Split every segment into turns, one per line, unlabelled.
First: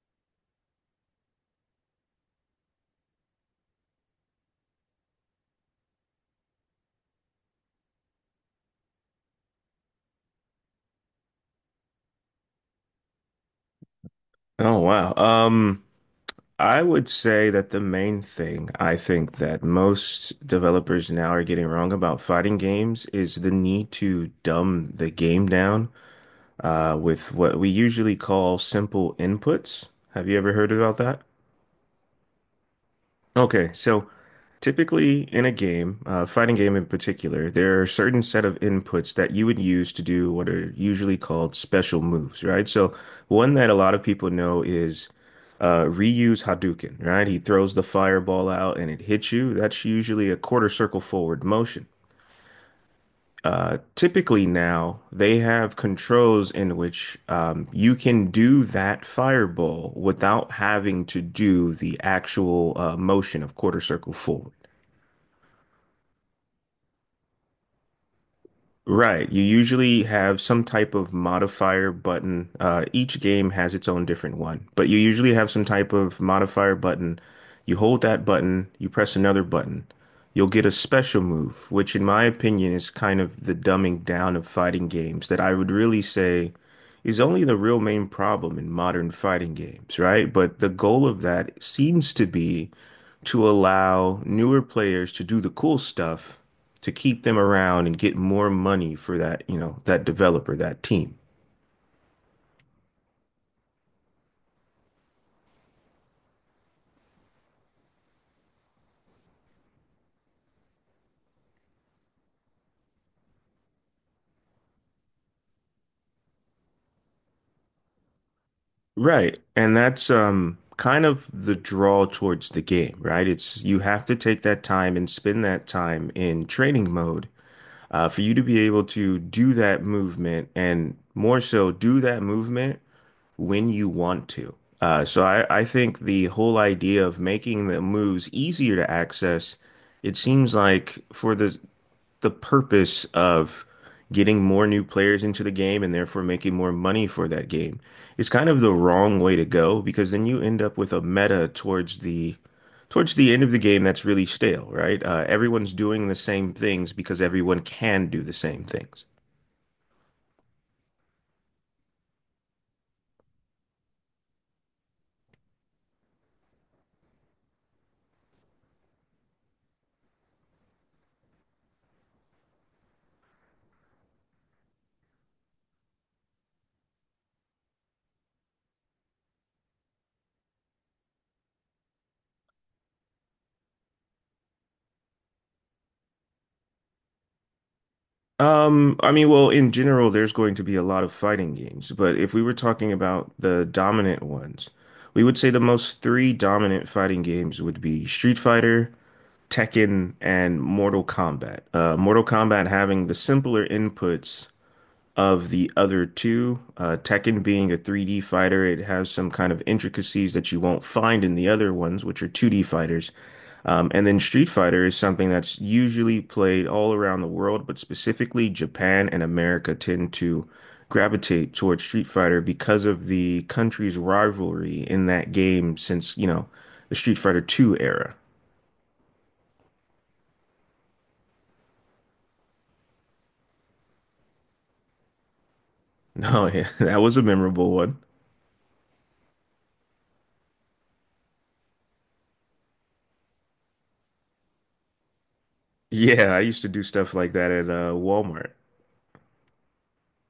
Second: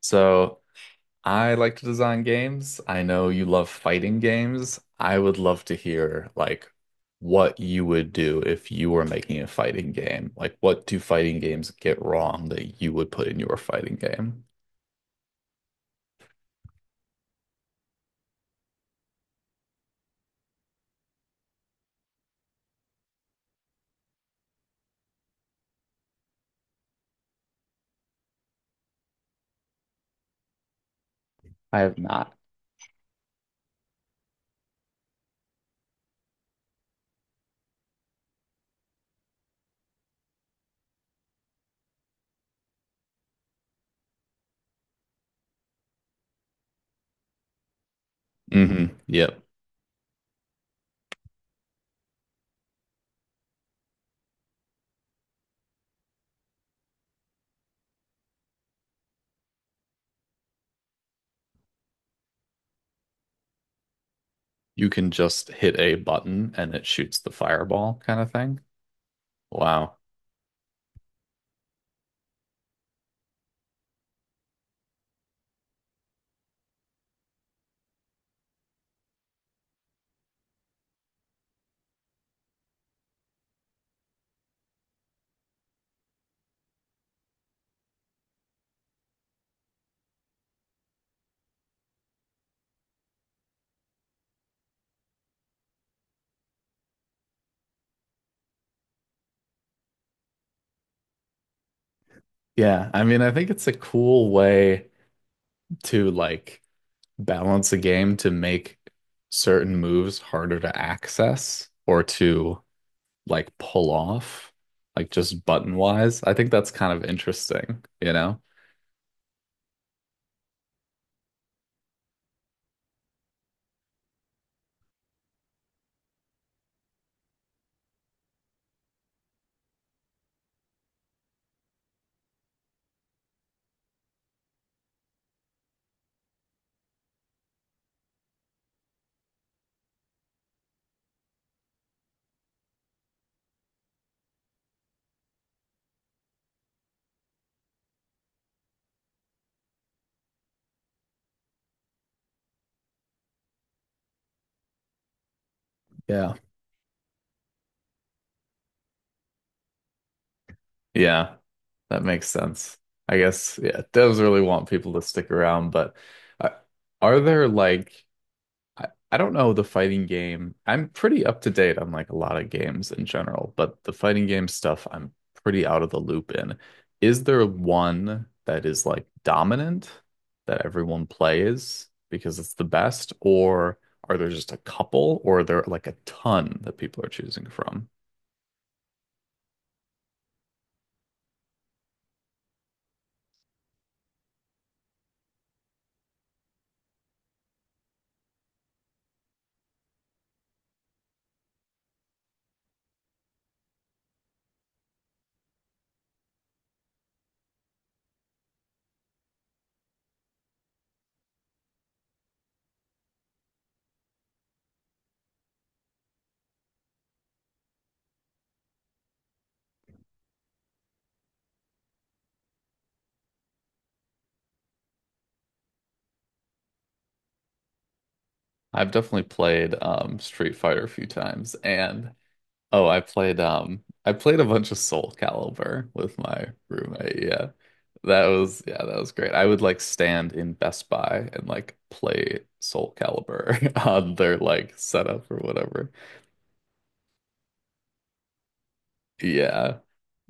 So I like to design games. I know you love fighting games. I would love to hear what you would do if you were making a fighting game. Like what do fighting games get wrong that you would put in your fighting game?
Oh wow. I would say that the main thing I think that most developers now are getting wrong about fighting games is the need to dumb the game down with what we usually call simple inputs. Have you ever heard about that?
I have not.
Okay, so typically in a game, fighting game in particular, there are certain set of inputs that you would use to do what are usually called special moves, right? So one that a lot of people know is Ryu's Hadouken, right? He throws the fireball out and it hits
Yep.
you. That's usually a quarter circle forward motion. Typically now they have controls in which you can do that fireball without having to do the actual motion of quarter circle forward.
You can just hit a button and it shoots the fireball kind of thing.
Right. You
Wow.
usually have some type of modifier button. Each game has its own different one, but you usually have some type of modifier button. You hold that button, you press another button. You'll get a special move, which in my opinion is kind of the dumbing down of fighting games that I would really say is only the real main problem in modern fighting games, right? But the goal of that seems to be to allow newer players to do the cool stuff to keep them around and get more money for that, you know, that developer, that team.
Yeah, I mean, I think it's a cool way to balance a game to make certain moves harder to access or to like pull off, like just button wise. I think that's kind of interesting, you know?
Right. And that's kind of the draw towards the game, right? It's you have to take that time and spend that time in training mode for you to be able to do that movement and more so do that movement when you want to. So I think the whole idea of making the moves easier to access, it seems like for the purpose of getting more new players into the game and therefore making more money for that game. It's kind of the wrong way to go because then you end up with a meta towards the end of the game that's really stale, right? Everyone's doing the
Yeah.
same things because everyone can do the same things.
Yeah, that makes sense. I guess, yeah, devs really want people to stick around, but uh, are there I don't know the fighting game. I'm pretty up to date on like a lot of games in general, but the fighting game stuff I'm pretty out of the loop in. Is there one that is like dominant that everyone plays because it's the best, or are there just a couple, or are there like a ton that people are choosing from?
I mean, well, in general, there's going to be a lot of fighting games, but if we were talking about the dominant ones, we would say the most three dominant fighting games would be Street Fighter, Tekken and Mortal Kombat. Mortal Kombat having the simpler inputs of the other two. Tekken being a 3D fighter, it has some kind of intricacies that you won't find in the other ones, which are 2D fighters. And then Street Fighter is something that's usually played all around the world, but specifically Japan and America tend to gravitate towards Street Fighter because of the country's rivalry in that game since, you know, the Street Fighter Two era.
I've definitely played Street Fighter a few times, and Oh, I played a bunch of Soul Calibur with
No,
my
yeah, that was
roommate.
a
Yeah.
memorable one.
That was Yeah, that was great. I would like stand in Best Buy and like play Soul Calibur on their like setup or whatever.
Yeah, I used to do stuff like that at Walmart.
Yeah.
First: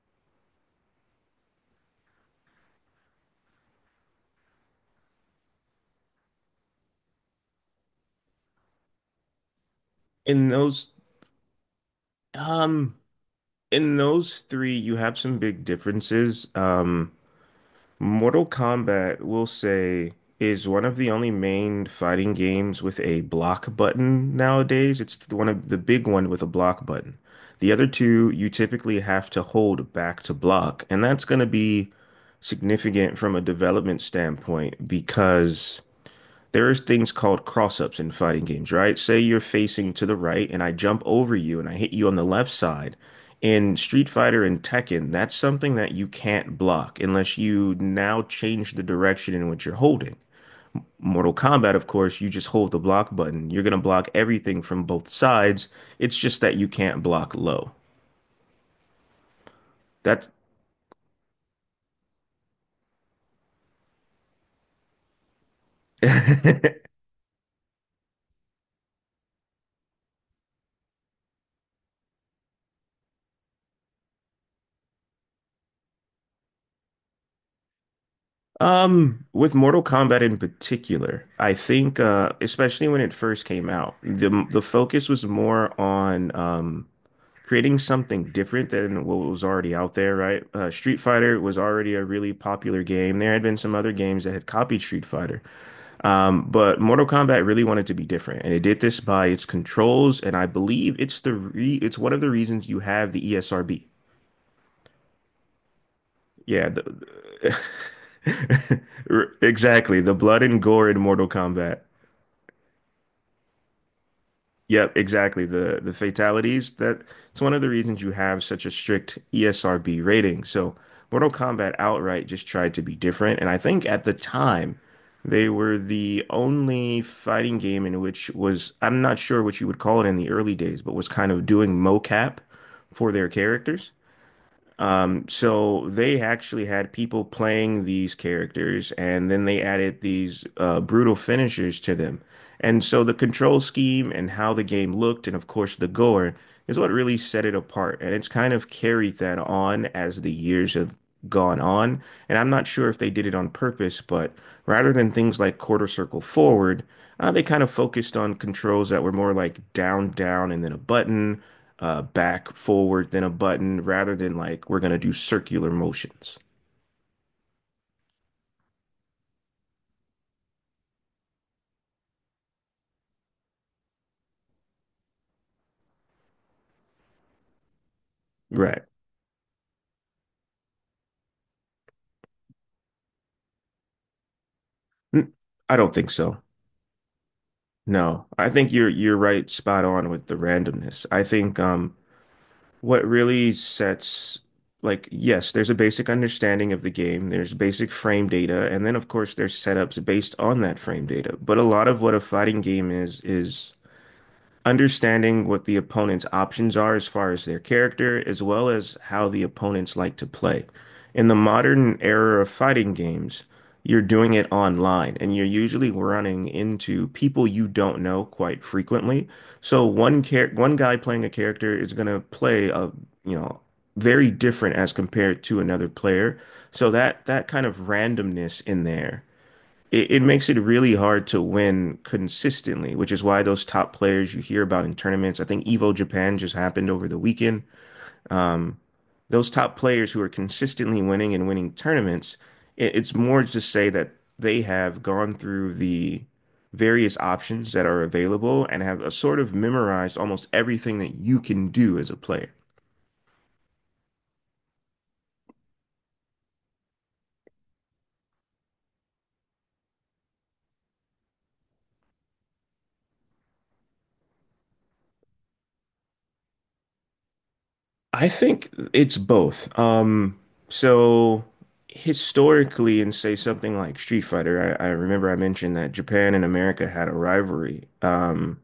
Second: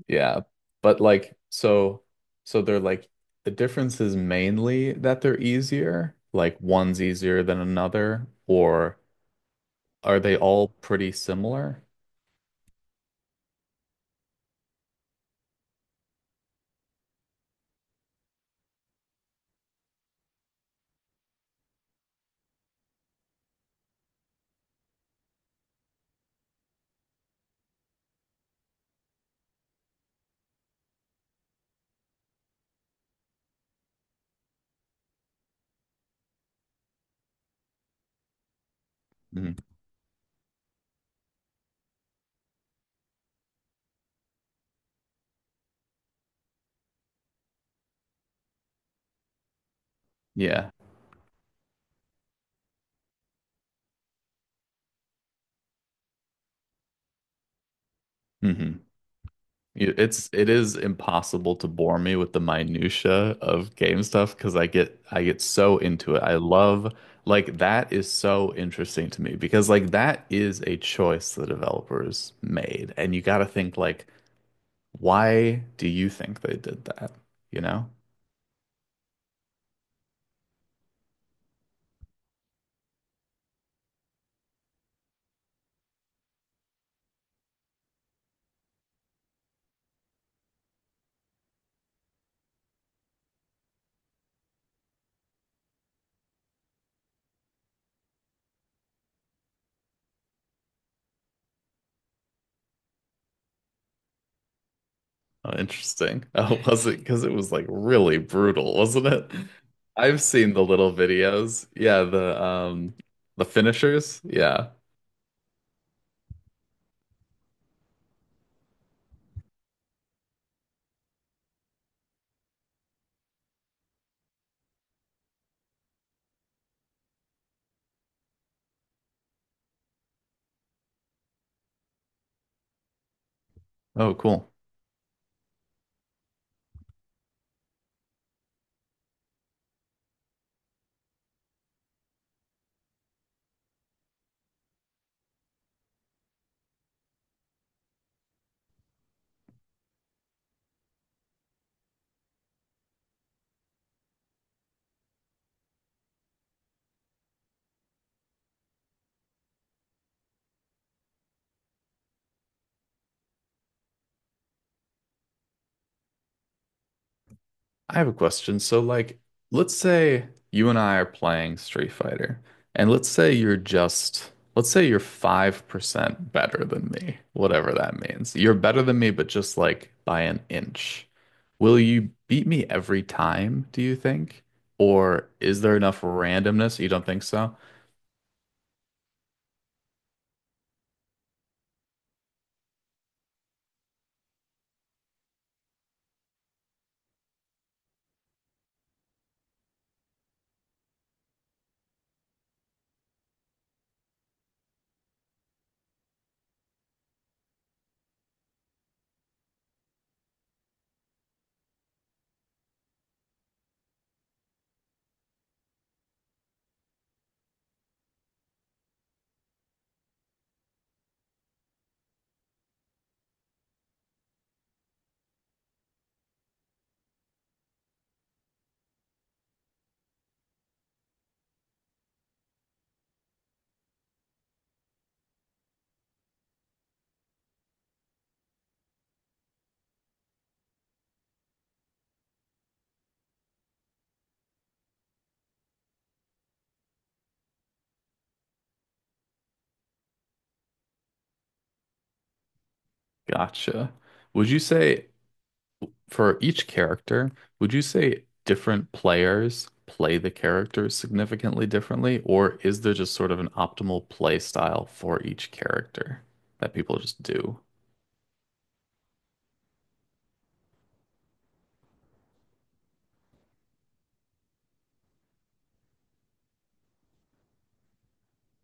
Yeah. But they're like the difference is mainly that they're easier, like one's easier than another, or are they
In
all
those,
pretty similar?
um, in those three, you have some big differences. Mortal Kombat, we'll say, is one of the only main fighting games with a block button nowadays. It's the one of the big one with a block button. The other two, you typically have to hold back to block, and that's going to be significant from a development standpoint because. There's things called cross-ups in fighting games, right? Say you're
Mhm.
facing to the right and I jump over you and I hit you on the left side. In Street Fighter and Tekken, that's something that you can't block unless you now change the direction in which you're holding.
Yeah.
Mortal Kombat, of course, you just hold the block button. You're going to block everything from both sides. It's just that you can't block low.
hmm It's
That's
it is impossible to bore me with the minutia of game stuff because I get so into it. I love like that is so interesting to me because like that is a choice the developers made, and you got to think like why do you think they did that? You know?
with Mortal Kombat in particular, I think especially when it first came out, the focus was more on creating something different than what was already out there, right? Street Fighter was already a really popular game. There had been some other games that had copied Street Fighter, but Mortal Kombat really wanted to be different, and it did this by its controls, and I believe it's the re it's one of the reasons you have the ESRB.
Oh, interesting. Oh,
Yeah,
was it because it was
the,
like really brutal, wasn't it?
exactly. The
I've
blood
seen
and
the
gore
little
in Mortal
videos.
Kombat.
Yeah, the finishers. Yeah.
Yep, exactly. The fatalities that it's one of the reasons you have such a strict ESRB rating. So Mortal Kombat outright just tried to be different, and I think at the time they were the only fighting game in which was I'm not sure what you would call it in the early days, but was kind of doing mocap for their characters.
Oh, cool.
So they actually had people playing these characters, and then they added these brutal finishers to them. And so the control scheme and how the game looked, and of course the gore, is what really set it apart. And it's kind of carried that on as the years have gone on. And I'm not sure if they did it on purpose, but rather than things like quarter circle forward, they kind of focused on controls that were more like down, down, and then a button back, forward, then a button, rather than like we're gonna do circular motions.
I have a question. So, like, let's say you and I are playing Street Fighter, and let's say you're 5% better than me, whatever that means. You're better
Right.
than me, but just like by an inch. Will you beat me every time, do you think? Or
N-
is there
I don't
enough
think so.
randomness? You don't think so?
No, I think you're right, spot on with the randomness. I think what really sets like yes, there's a basic understanding of the game, there's basic frame data, and then of course there's setups based on that frame data. But a lot of what a fighting game is understanding what the opponent's options are as far as their character, as well as how the opponents like to play. In the modern era of fighting games, you're doing it online and you're usually running into people you don't know quite frequently. So one guy playing a character is going to play a, you know, very different as compared to another player. So that that kind of randomness in there it makes it really hard to win consistently, which is why those top players you hear about in tournaments, I think Evo Japan just happened over the weekend. Um, those top players who are consistently winning and winning tournaments, it's more to say that they have gone through the various options that are available and have a sort of memorized almost everything that you can do as a player.
Gotcha. Would you say for each character, would you say different players play the characters significantly differently, or is there just sort of an optimal play style for each character that people just do?
I think it's both. So historically, in say something like Street Fighter, I remember I mentioned that Japan and America had a rivalry.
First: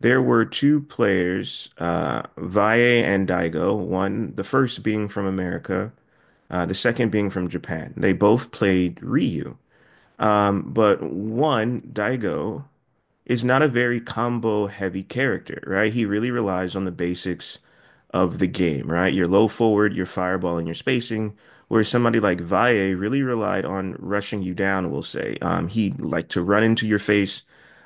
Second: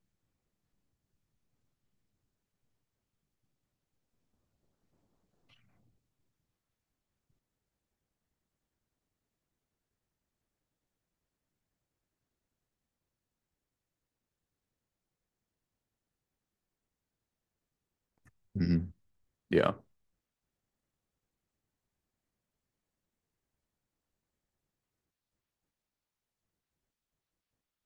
There were two players, Valle and Daigo. One, the first being from America, the second being from Japan. They both played Ryu, but one, Daigo, is not a very combo heavy character, right? He really relies on the basics of the game,
Mhm.
right? Your low
Yeah,
forward, your fireball, and your spacing. Where somebody like Valle really relied on rushing you down, we'll say. He liked to run into your face,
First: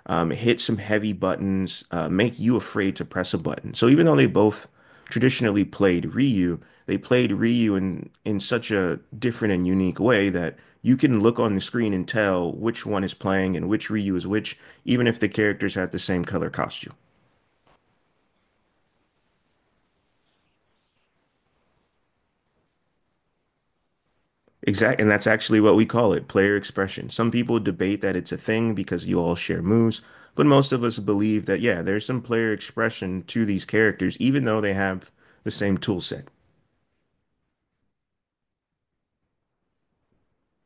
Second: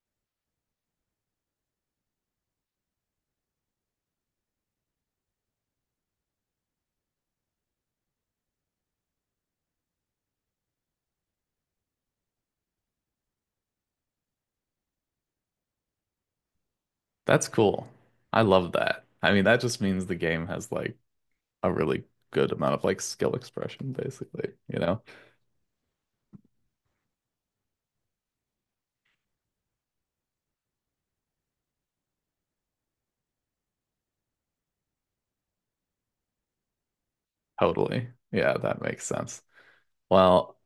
hit some heavy buttons, make you afraid to press a button. So even though they both traditionally played Ryu, they played Ryu in such a different and unique way that you can look on the screen and tell which one is playing and which Ryu is which, even if the characters had the same color costume.
that's cool. I love that. I mean, that just means the game has like a really good amount of like skill expression, basically, you
Exactly,
know?
and that's actually what we call it, player expression. Some people debate that it's a thing because you all share moves, but most of us believe that, yeah, there's some player expression to these characters, even though they have the same tool set.
Totally. Yeah, that makes sense. Well,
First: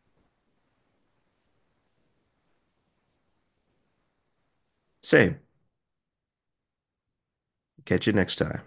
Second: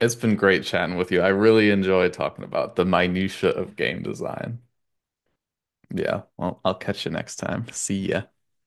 it's been great chatting with you. I really enjoy talking about the minutia of game design.
Same.
Yeah. Well, I'll catch you next time.
Catch
See
you
ya.
next time.